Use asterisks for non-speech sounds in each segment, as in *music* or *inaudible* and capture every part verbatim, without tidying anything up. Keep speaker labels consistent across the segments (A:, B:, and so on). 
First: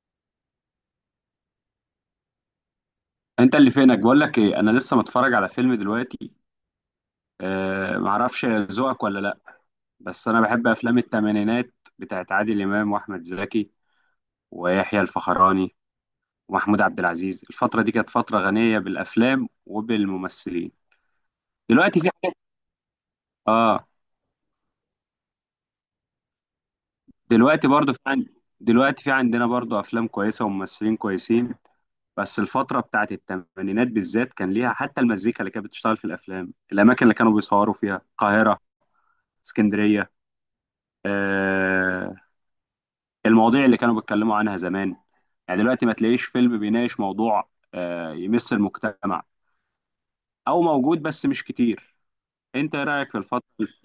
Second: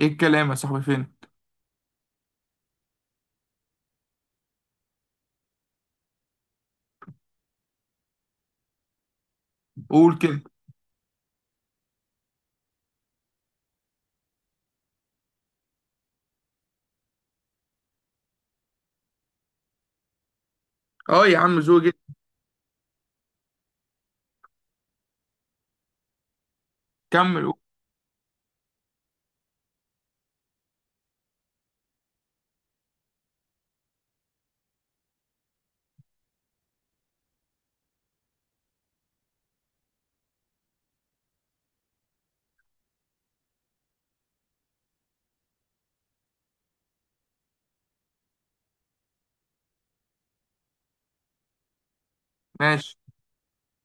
A: ايه الكلام يا صاحبي، فين؟
B: انت اللي فينك، بقول لك ايه، انا لسه متفرج على فيلم دلوقتي. أه معرفش ذوقك ولا لا.
A: قول
B: بس
A: كده.
B: انا بحب افلام الثمانينات بتاعت عادل امام واحمد زكي ويحيى الفخراني ومحمود عبد العزيز. الفتره دي كانت فتره غنيه بالافلام وبالممثلين.
A: اه، يا عم، ذوقي
B: دلوقتي في
A: جدا.
B: حاجات. اه.
A: كمل، قول.
B: دلوقتي برضو في عند دلوقتي في عندنا برضو افلام كويسه وممثلين كويسين. بس الفتره بتاعت الثمانينات بالذات كان ليها حتى المزيكا اللي كانت بتشتغل في الافلام، الاماكن اللي كانوا بيصوروا فيها، القاهره، اسكندريه. آه، المواضيع اللي كانوا بيتكلموا عنها زمان. يعني دلوقتي ما تلاقيش فيلم بيناقش موضوع آه، يمس المجتمع، او موجود بس مش كتير. انت ايه
A: ماشي.
B: رايك في الفتره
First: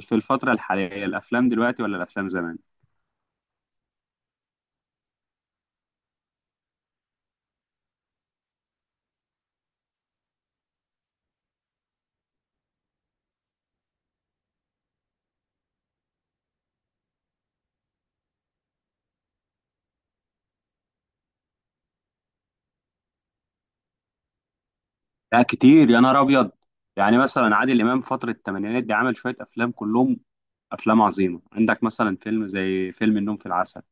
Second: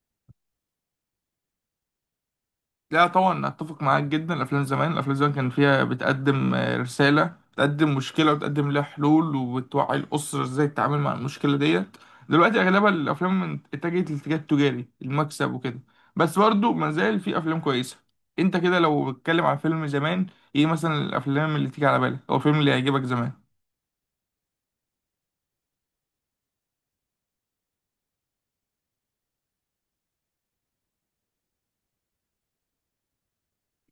B: في الفتره الحاليه، الافلام دلوقتي ولا الافلام زمان؟
A: لا طبعا، اتفق معاك جدا. الافلام زمان الافلام زمان كان فيها بتقدم آه، رساله، بتقدم مشكله وبتقدم لها حلول وبتوعي الاسره ازاي تتعامل مع المشكله ديت. دلوقتي اغلبها الافلام من- اتجهت للاتجاه التجاري المكسب وكده. بس برضه ما زال في افلام كويسه. انت كده لو بتتكلم عن فيلم زمان، ايه مثلا الافلام اللي تيجي على بالك او الفيلم اللي يعجبك زمان؟
B: لا كتير يا نهار ابيض. يعني مثلا عادل امام فتره الثمانينات دي عمل شويه افلام، كلهم افلام عظيمه. عندك مثلا فيلم زي فيلم النوم في العسل،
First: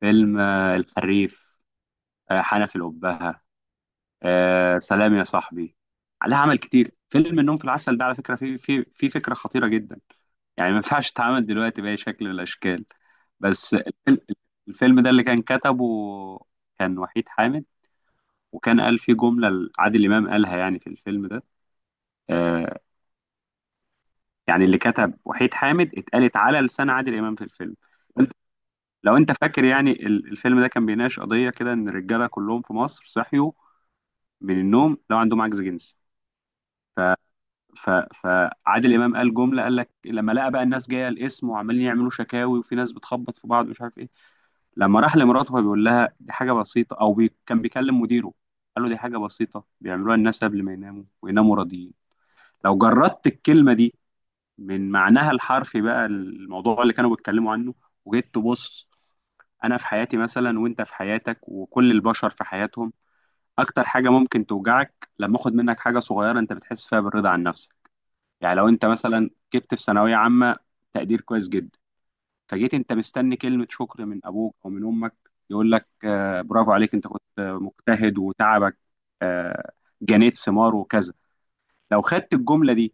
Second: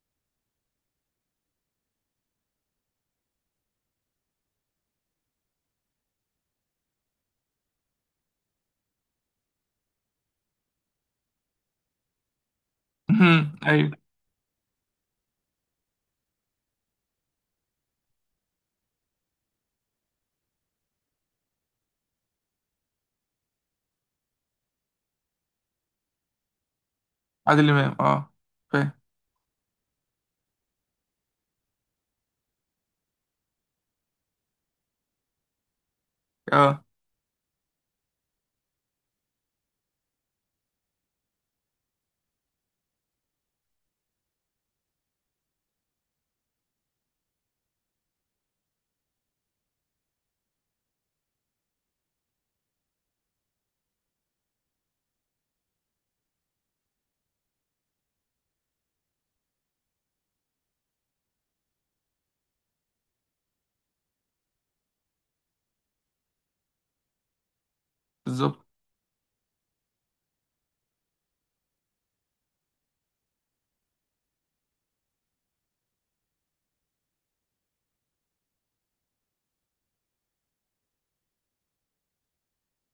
B: فيلم آه، الحريف، آه، حنفي الأبهة، آه، سلام يا صاحبي. عليها عمل كتير. فيلم النوم في العسل ده على فكره فيه فيه فيه فكره خطيره جدا، يعني ما ينفعش تتعامل دلوقتي بأي شكل من الأشكال.
A: *laughs*
B: بس
A: ايوه.
B: الفيلم، الفيلم ده اللي كان كتبه كان وحيد حامد، وكان قال فيه جملة عادل إمام قالها يعني في الفيلم ده. آه يعني اللي كتب وحيد حامد اتقالت على لسان عادل إمام في
A: عادل
B: الفيلم.
A: امام،
B: انت-
A: اه. فاهم.
B: لو أنت فاكر، يعني ال- الفيلم ده كان بيناقش قضية كده، إن الرجالة كلهم في مصر صحيوا من النوم لو عندهم عجز جنسي.
A: اه.
B: ف... فعادل إمام قال جملة، قال لك لما لقى بقى الناس جاية القسم وعمالين يعملوا شكاوي، وفي ناس بتخبط في بعض ومش عارف إيه، لما راح لمراته فبيقول لها دي حاجة بسيطة، أو بي... كان بيكلم مديره، قال له دي حاجة بسيطة بيعملوها الناس قبل ما يناموا، ويناموا راضيين. لو جردت الكلمة دي من معناها الحرفي، بقى الموضوع اللي كانوا بيتكلموا عنه. وجيت تبص، أنا في حياتي مثلا، وأنت في حياتك، وكل البشر في حياتهم، أكتر حاجة ممكن توجعك لما أخد منك حاجة صغيرة أنت بتحس فيها بالرضا عن نفسك. يعني
A: بالظبط.
B: لو أنت مثلا جبت في ثانوية عامة تقدير كويس جدا، فجيت انت مستني كلمة شكر من ابوك او من امك، يقول لك آه، برافو عليك، انت كنت مجتهد وتعبك، آه، جنيت ثمار وكذا. لو خدت الجملة دي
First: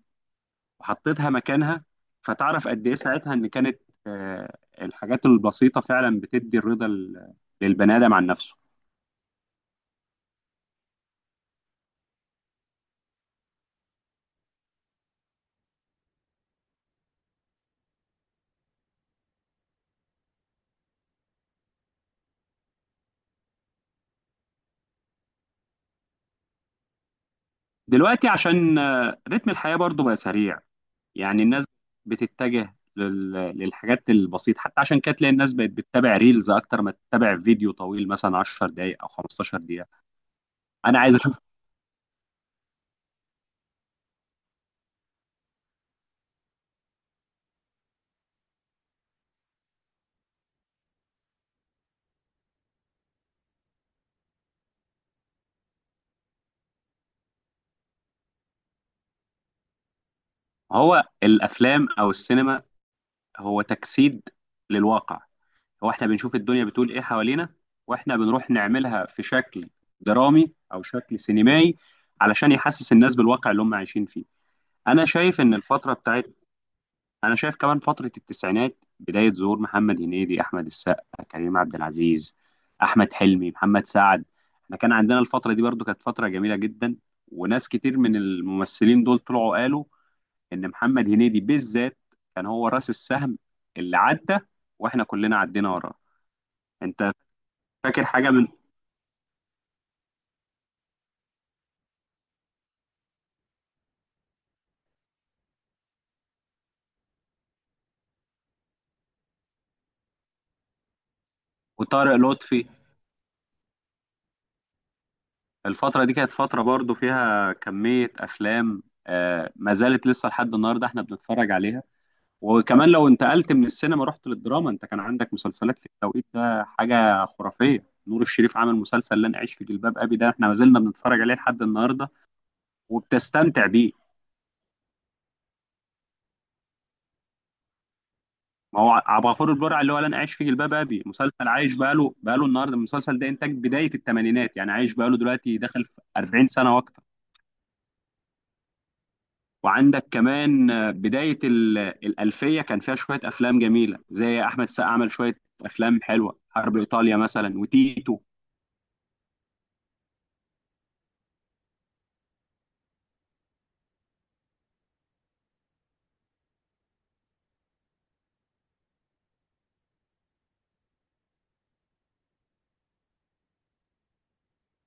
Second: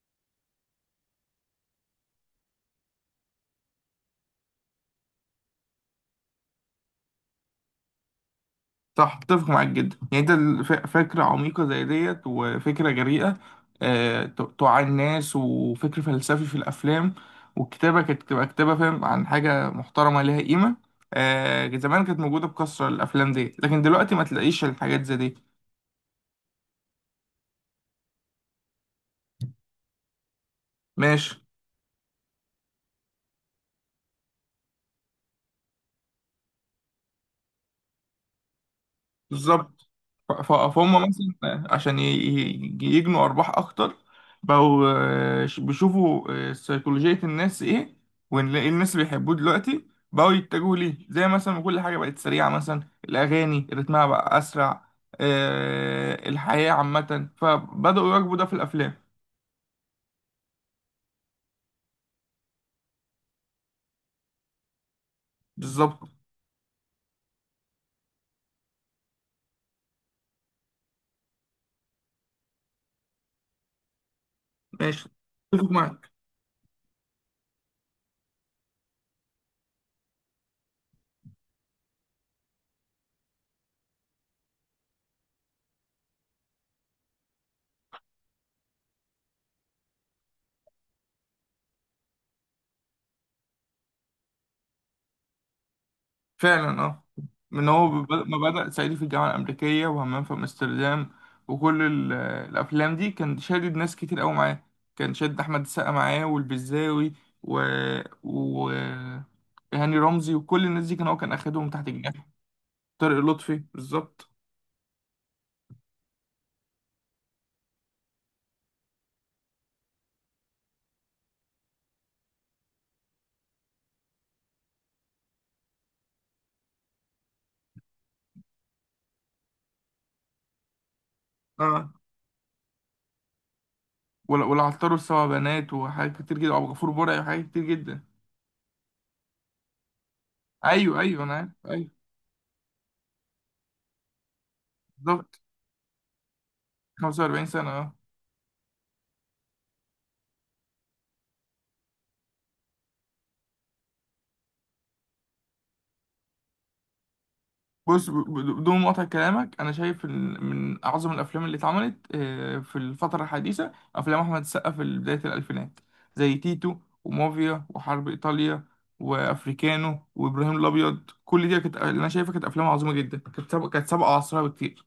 B: وحطيتها مكانها، فتعرف قد ايه ساعتها ان كانت آه، الحاجات البسيطة فعلا بتدي الرضا لل- للبني ادم عن نفسه.
A: صح، اتفق معاك جدا. يعني انت الف- فكرة عميقة زي ديت وفكرة جريئة. آه، ت- توعي الناس وفكر فلسفي في الأفلام. والكتابة كانت تبقى كتابة، فاهم، عن حاجة محترمة ليها قيمة. آه، زمان كانت موجودة بكثرة الأفلام دي، لكن دلوقتي ما تلاقيش الحاجات زي دي.
B: دلوقتي عشان آه، رتم الحياة برضو بقى سريع،
A: ماشي.
B: يعني الناس بتتجه لل- للحاجات البسيطة. حتى عشان كده تلاقي الناس بقت بتتابع ريلز أكتر ما تتابع فيديو طويل مثلا عشر دقايق أو خمستاشر دقيقة.
A: بالظبط. ف- ف-
B: أنا
A: فهم
B: عايز أشوف.
A: مثلا عشان ي- ي- يجنوا أرباح أكتر. بقوا آه، ش- بيشوفوا آه، سيكولوجية الناس إيه. واللي الناس اللي بيحبوه دلوقتي بقوا يتجهوا ليه، زي مثلا ما كل حاجة بقت سريعة، مثلا الأغاني رتمها بقى أسرع. آه، الحياة عامة، فبدأوا يواكبوا ده في الأفلام.
B: هو الأفلام أو السينما هو تجسيد للواقع. هو
A: بالظبط.
B: إحنا بنشوف الدنيا بتقول إيه حوالينا، وإحنا بنروح نعملها في شكل درامي أو شكل سينمائي علشان يحسس الناس بالواقع اللي هم عايشين فيه. أنا
A: ماشي.
B: شايف إن
A: اتفق
B: الفترة
A: معاك.
B: بتاعت، انا شايف كمان فتره التسعينات بدايه ظهور محمد هنيدي، احمد السقا، كريم عبد العزيز، احمد حلمي، محمد سعد. احنا كان عندنا الفتره دي، برضو كانت فتره جميله جدا. وناس كتير من الممثلين دول طلعوا قالوا ان محمد هنيدي بالذات كان هو راس السهم اللي عدى، واحنا كلنا عدينا وراه.
A: فعلا، اه.
B: انت
A: من هو
B: فاكر
A: ب-
B: حاجه
A: ما
B: من
A: بدأ صعيدي في الجامعة الأمريكية وهمام في أمستردام. وكل ال- الأفلام دي كان شادد ناس كتير أوي معاه. كان شادد أحمد السقا معاه والبزاوي و... و... هاني رمزي، وكل الناس دي كان هو كان أخدهم تحت
B: وطارق
A: جناحه.
B: لطفي.
A: طارق لطفي، بالظبط.
B: الفتره دي كانت فتره برضو فيها كميه افلام آه ما زالت لسه لحد النهارده احنا بنتفرج عليها. وكمان لو انتقلت من السينما، رحت للدراما، انت كان عندك مسلسلات في التوقيت ده حاجه خرافيه. نور الشريف عمل مسلسل لن اعيش في جلباب ابي، ده احنا ما زلنا بنتفرج عليه لحد
A: اه.
B: النهارده وبتستمتع بيه.
A: ولا، والعطار والسبع بنات وحاجات كتير جدا، وأبو غفور برعي وحاجات كتير جدا.
B: ما هو عبد الغفور البرع اللي هو لن اعيش في جلباب
A: أيوه،
B: ابي
A: أيوه، أنا
B: مسلسل
A: عارف،
B: عايش
A: أيوه.
B: بقاله بقاله النهارده، المسلسل ده انتاج بدايه الثمانينات، يعني عايش بقاله
A: بالظبط.
B: دلوقتي داخل في اربعين سنه واكتر.
A: خمسة وأربعين سنة، اه.
B: وعندك كمان آه، بدايه ال- الالفيه كان فيها شويه افلام جميله، زي احمد السقا عمل شويه افلام حلوه، حرب ايطاليا مثلا
A: بص، ب-
B: وتيتو.
A: ب- بدون مقاطعة كلامك، أنا شايف إن من أعظم الأفلام اللي اتعملت آه، في الفترة الحديثة أفلام أحمد السقا في بداية الألفينات، زي تيتو ومافيا وحرب إيطاليا وأفريكانو وإبراهيم الأبيض. كل دي كانت اللي أنا شايفها كانت أفلام عظيمة جدا، كانت سابقة كانت سابقة عصرها بكتير.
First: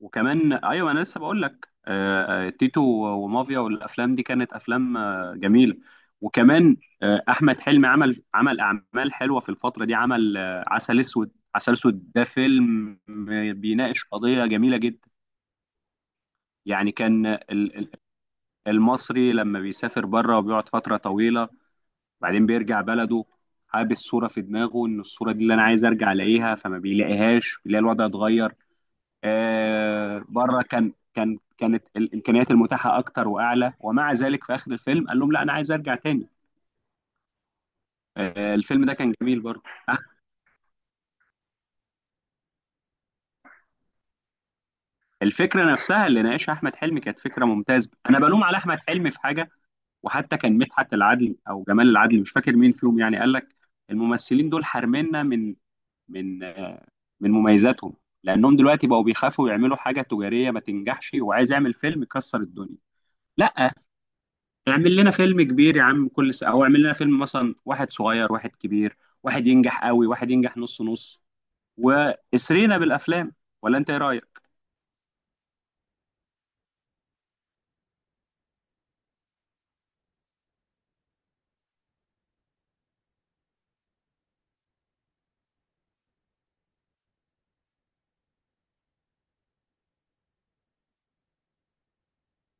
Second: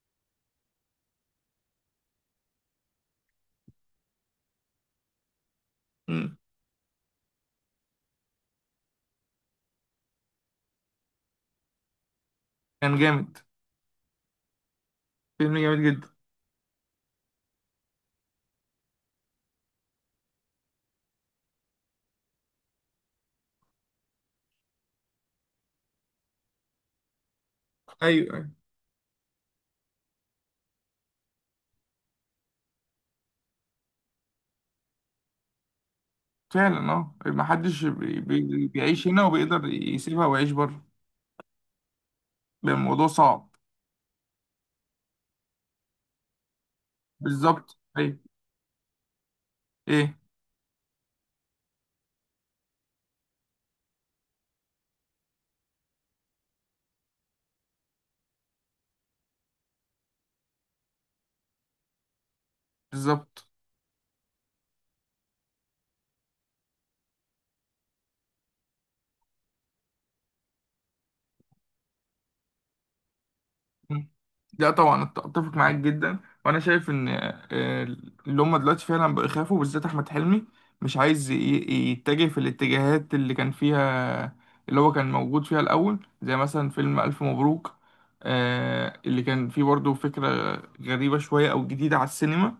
B: وكمان ايوه انا لسه بقول لك، آه، آه، تيتو ومافيا والافلام دي كانت افلام آه، جميله.
A: مم.
B: وكمان آه، احمد حلمي عمل عمل اعمال حلوه في الفتره دي، عمل آه، عسل اسود. عسل اسود ده
A: كان
B: فيلم
A: جامد.
B: بيناقش قضيه جميله جدا.
A: فيلم جامد جدا.
B: يعني كان ال- ال- المصري لما بيسافر بره وبيقعد فتره طويله، بعدين بيرجع بلده، حابس صوره في دماغه ان الصوره دي اللي انا عايز ارجع الاقيها، فما بيلاقيهاش، بيلاقي الوضع
A: أيوه، أيوه،
B: اتغير. آه، بره كان كان كانت الامكانيات المتاحه اكتر واعلى، ومع ذلك في اخر الفيلم قال لهم لا انا عايز ارجع تاني.
A: فعلا. أه، محدش بي-
B: آه،
A: بي-
B: الفيلم ده
A: بيعيش
B: كان
A: هنا
B: جميل برضه.
A: وبيقدر
B: آه،
A: يسيبها ويعيش بره. بيبقى الموضوع صعب.
B: الفكره نفسها اللي ناقشها احمد حلمي كانت فكره
A: بالظبط،
B: ممتازه،
A: أيوه.
B: انا بلوم على احمد حلمي في حاجه.
A: إيه؟
B: وحتى كان مدحت العدل او جمال العدل، مش فاكر مين فيهم، يعني قال لك الممثلين دول حارميننا من من آه، من مميزاتهم، لانهم دلوقتي بقوا بيخافوا يعملوا حاجه تجاريه ما تنجحش، وعايز يعمل فيلم يكسر الدنيا.
A: بالظبط.
B: لا، اعمل لنا فيلم كبير يا عم كل سنة، او اعمل لنا فيلم مثلا واحد صغير واحد كبير، واحد ينجح قوي واحد ينجح نص نص، واسرينا بالافلام. ولا انت ايه
A: مم.
B: رايك؟
A: لا طبعا، أت- اتفق معاك جدا. وانا شايف ان آه، اللي هم دلوقتي فعلا بقوا يخافوا، بالذات احمد حلمي. مش عايز ي- ي- يتجه في الاتجاهات اللي كان فيها، اللي هو كان موجود فيها الاول، زي مثلا فيلم الف مبروك. آه، اللي كان فيه برضه فكرة غريبة شوية او جديدة على السينما.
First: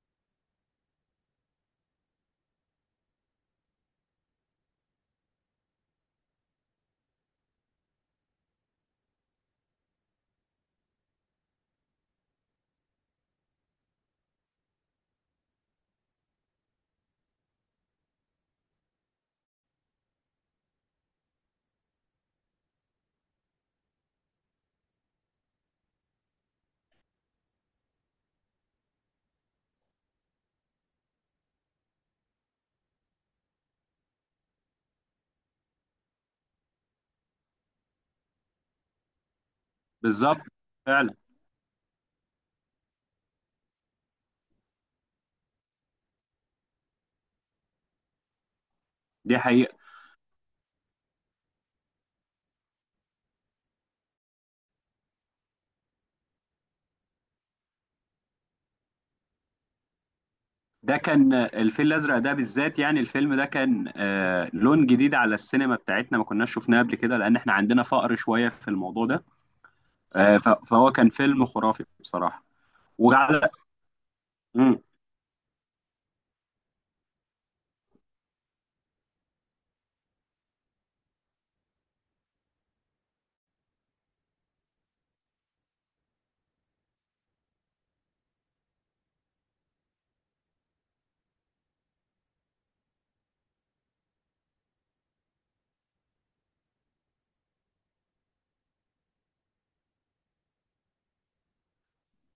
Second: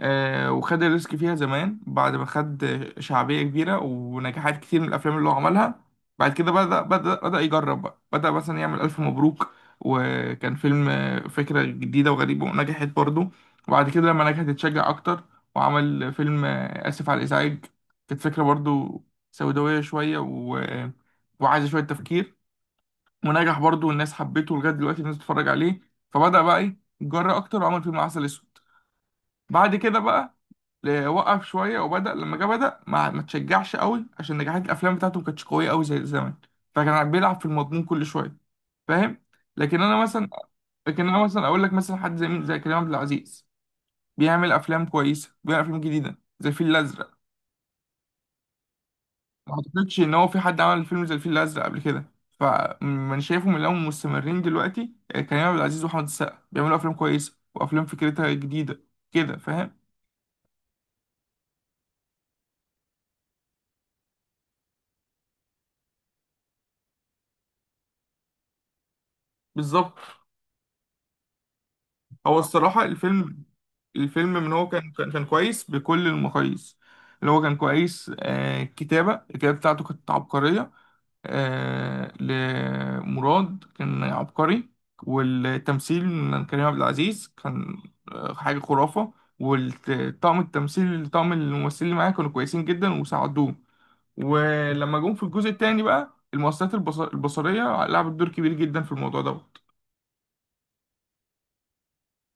A: آه، وخد الريسك فيها زمان، بعد ما خد شعبية كبيرة ونجاحات كتير من الأفلام اللي هو عملها. بعد كده بدأ بدأ بدأ يجرب بقى، بدأ مثلا يعمل ألف مبروك. وكان فيلم آه، فكرة جديدة وغريبة، ونجحت برضه. وبعد كده لما نجحت اتشجع أكتر، وعمل فيلم آه، آسف على الإزعاج. كانت فكرة برضه سوداوية شوية، و... وعايزة شوية تفكير. ونجح برضه والناس حبته، لغاية دلوقتي الناس بتتفرج عليه. فبدأ بقى إيه يتجرأ أكتر، وعمل فيلم عسل أسود. بعد كده بقى ل- وقف شويه، وبدا لما جه بدا ما ما تشجعش قوي، عشان نجاحات الافلام بتاعته ما كانتش قويه قوي زي زمان. فكان بيلعب في المضمون كل شويه. فاهم. لكن انا مثلا
B: بالظبط،
A: لكن
B: فعلا.
A: انا مثلا اقول لك مثلا حد زي مين، زي كريم عبد العزيز. بيعمل افلام كويسه، بيعمل افلام جديده زي الفيل الازرق.
B: دي
A: ما
B: حقيقة.
A: اعتقدش ان هو في حد عمل فيلم زي الفيل الازرق قبل كده. فمن شايفهم اللي هم مستمرين دلوقتي آه، كريم عبد العزيز واحمد السقا، بيعملوا افلام كويسه وافلام فكرتها جديده. كده، فاهم.
B: ده كان الفيل الازرق ده بالذات، يعني الفيلم ده كان آه لون جديد على السينما بتاعتنا، ما كناش شفناه قبل كده، لان احنا عندنا فقر شوية في الموضوع ده.
A: بالظبط.
B: آه ف- فهو كان فيلم خرافي
A: هو
B: بصراحة.
A: الصراحة، الفيلم
B: وعلى
A: الفيلم من هو كان كان كان كويس بكل المقاييس. اللي هو كان كويس. آه كتابة الكتابة بتاعته كانت عبقرية. آه لمراد كان عبقري. والتمثيل من كريم عبد العزيز كان آه حاجة خرافة. والطاقم التمثيل طاقم الممثلين اللي معاه كانوا كويسين جدا وساعدوه. ولما جم في الجزء التاني بقى، المؤثرات البص- البصرية لعبت دور كبير جدا في الموضوع دوت.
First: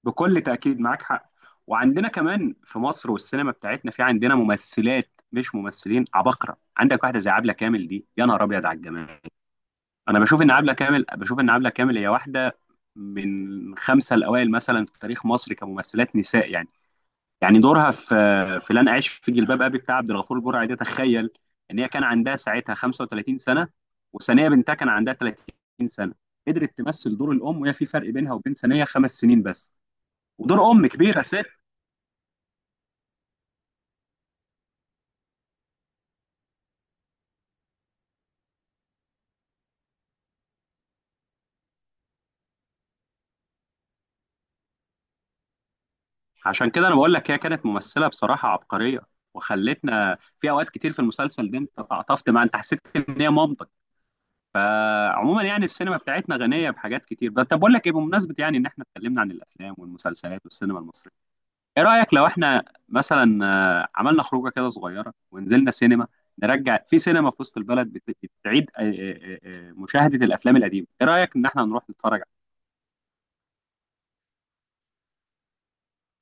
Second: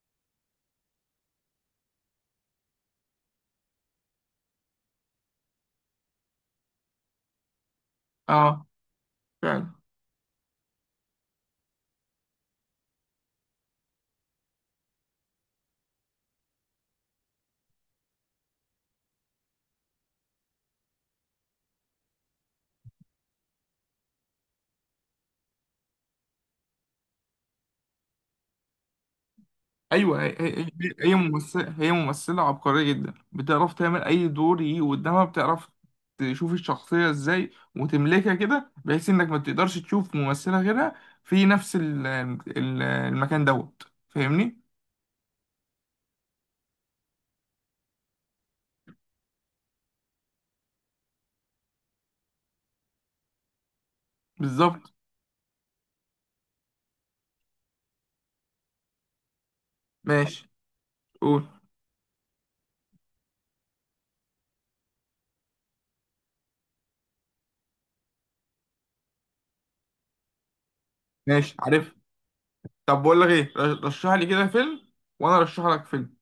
B: بكل تأكيد معاك حق. وعندنا كمان في مصر والسينما بتاعتنا في عندنا ممثلات مش ممثلين عباقرة، عندك واحدة زي عبلة كامل، دي يا نهار أبيض
A: اه،
B: على الجمال.
A: فعلا.
B: أنا بشوف إن عبلة كامل بشوف إن عبلة كامل هي واحدة من خمسة الأوائل مثلا في تاريخ مصر كممثلات نساء. يعني يعني دورها في في لن أعيش في جلباب أبي بتاع عبد الغفور البرعي ده، تخيل إن هي كان عندها ساعتها خمسة وثلاثين سنة، وثانية بنتها كان عندها تلاتين سنة، قدرت تمثل دور الأم وهي في فرق بينها وبين ثانية خمس سنين بس،
A: ايوه، هي هي
B: ودور أم
A: هي
B: كبير.
A: ممثله هي ممثله عبقريه جدا، بتعرف تعمل اي دور يجي قدامها، بتعرف تشوف الشخصيه ازاي وتملكها كده بحيث انك ما تقدرش تشوف ممثله غيرها في نفس ال- ال- المكان دوت. فاهمني؟
B: عشان كده انا بقول لك هي كانت ممثله بصراحه عبقريه، وخلتنا في اوقات كتير في المسلسل ده، انت تعاطفت معاها، انت حسيت ان هي مامتك.
A: بالظبط.
B: آه، عموما يعني السينما بتاعتنا غنيه بحاجات كتير. بس طب بقول لك ايه، بمناسبه يعني ان احنا اتكلمنا عن الافلام والمسلسلات
A: ماشي،
B: والسينما المصريه،
A: قول.
B: ايه رايك لو احنا مثلا آه، عملنا خروجه كده صغيره ونزلنا سينما، نرجع في سينما في وسط البلد بت- بتعيد آه، آه، آه، آه، مشاهده الافلام القديمه؟ ايه رايك ان
A: ماشي،
B: احنا نروح
A: عارف.
B: نتفرج؟
A: طب، بقول لك ايه، رشح لي كده فيلم، وانا ارشح لك فيلم.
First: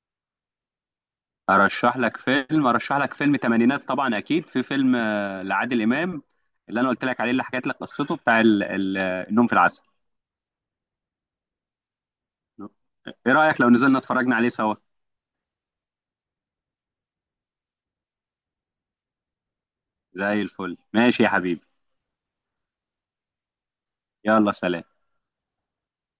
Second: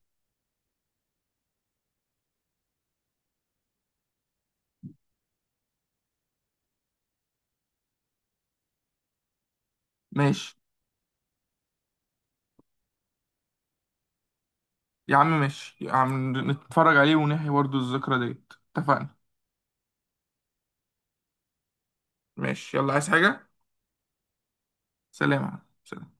B: ارشح لك فيلم ارشح لك فيلم تمانينات طبعا، اكيد في فيلم آه، لعادل امام اللي انا قلت لك عليه، اللي حكيت لك قصته، بتاع ال- ال- النوم في العسل.
A: ماشي
B: ايه رايك لو نزلنا اتفرجنا عليه سوا؟
A: يا عم، ماشي يا عم، نتفرج عليه ونحيي برضه الذكرى ديت، اتفقنا.
B: زي الفل، ماشي يا حبيبي،
A: ماشي، يلا. عايز حاجه؟
B: يلا سلام.
A: سلام يا عم. سلام.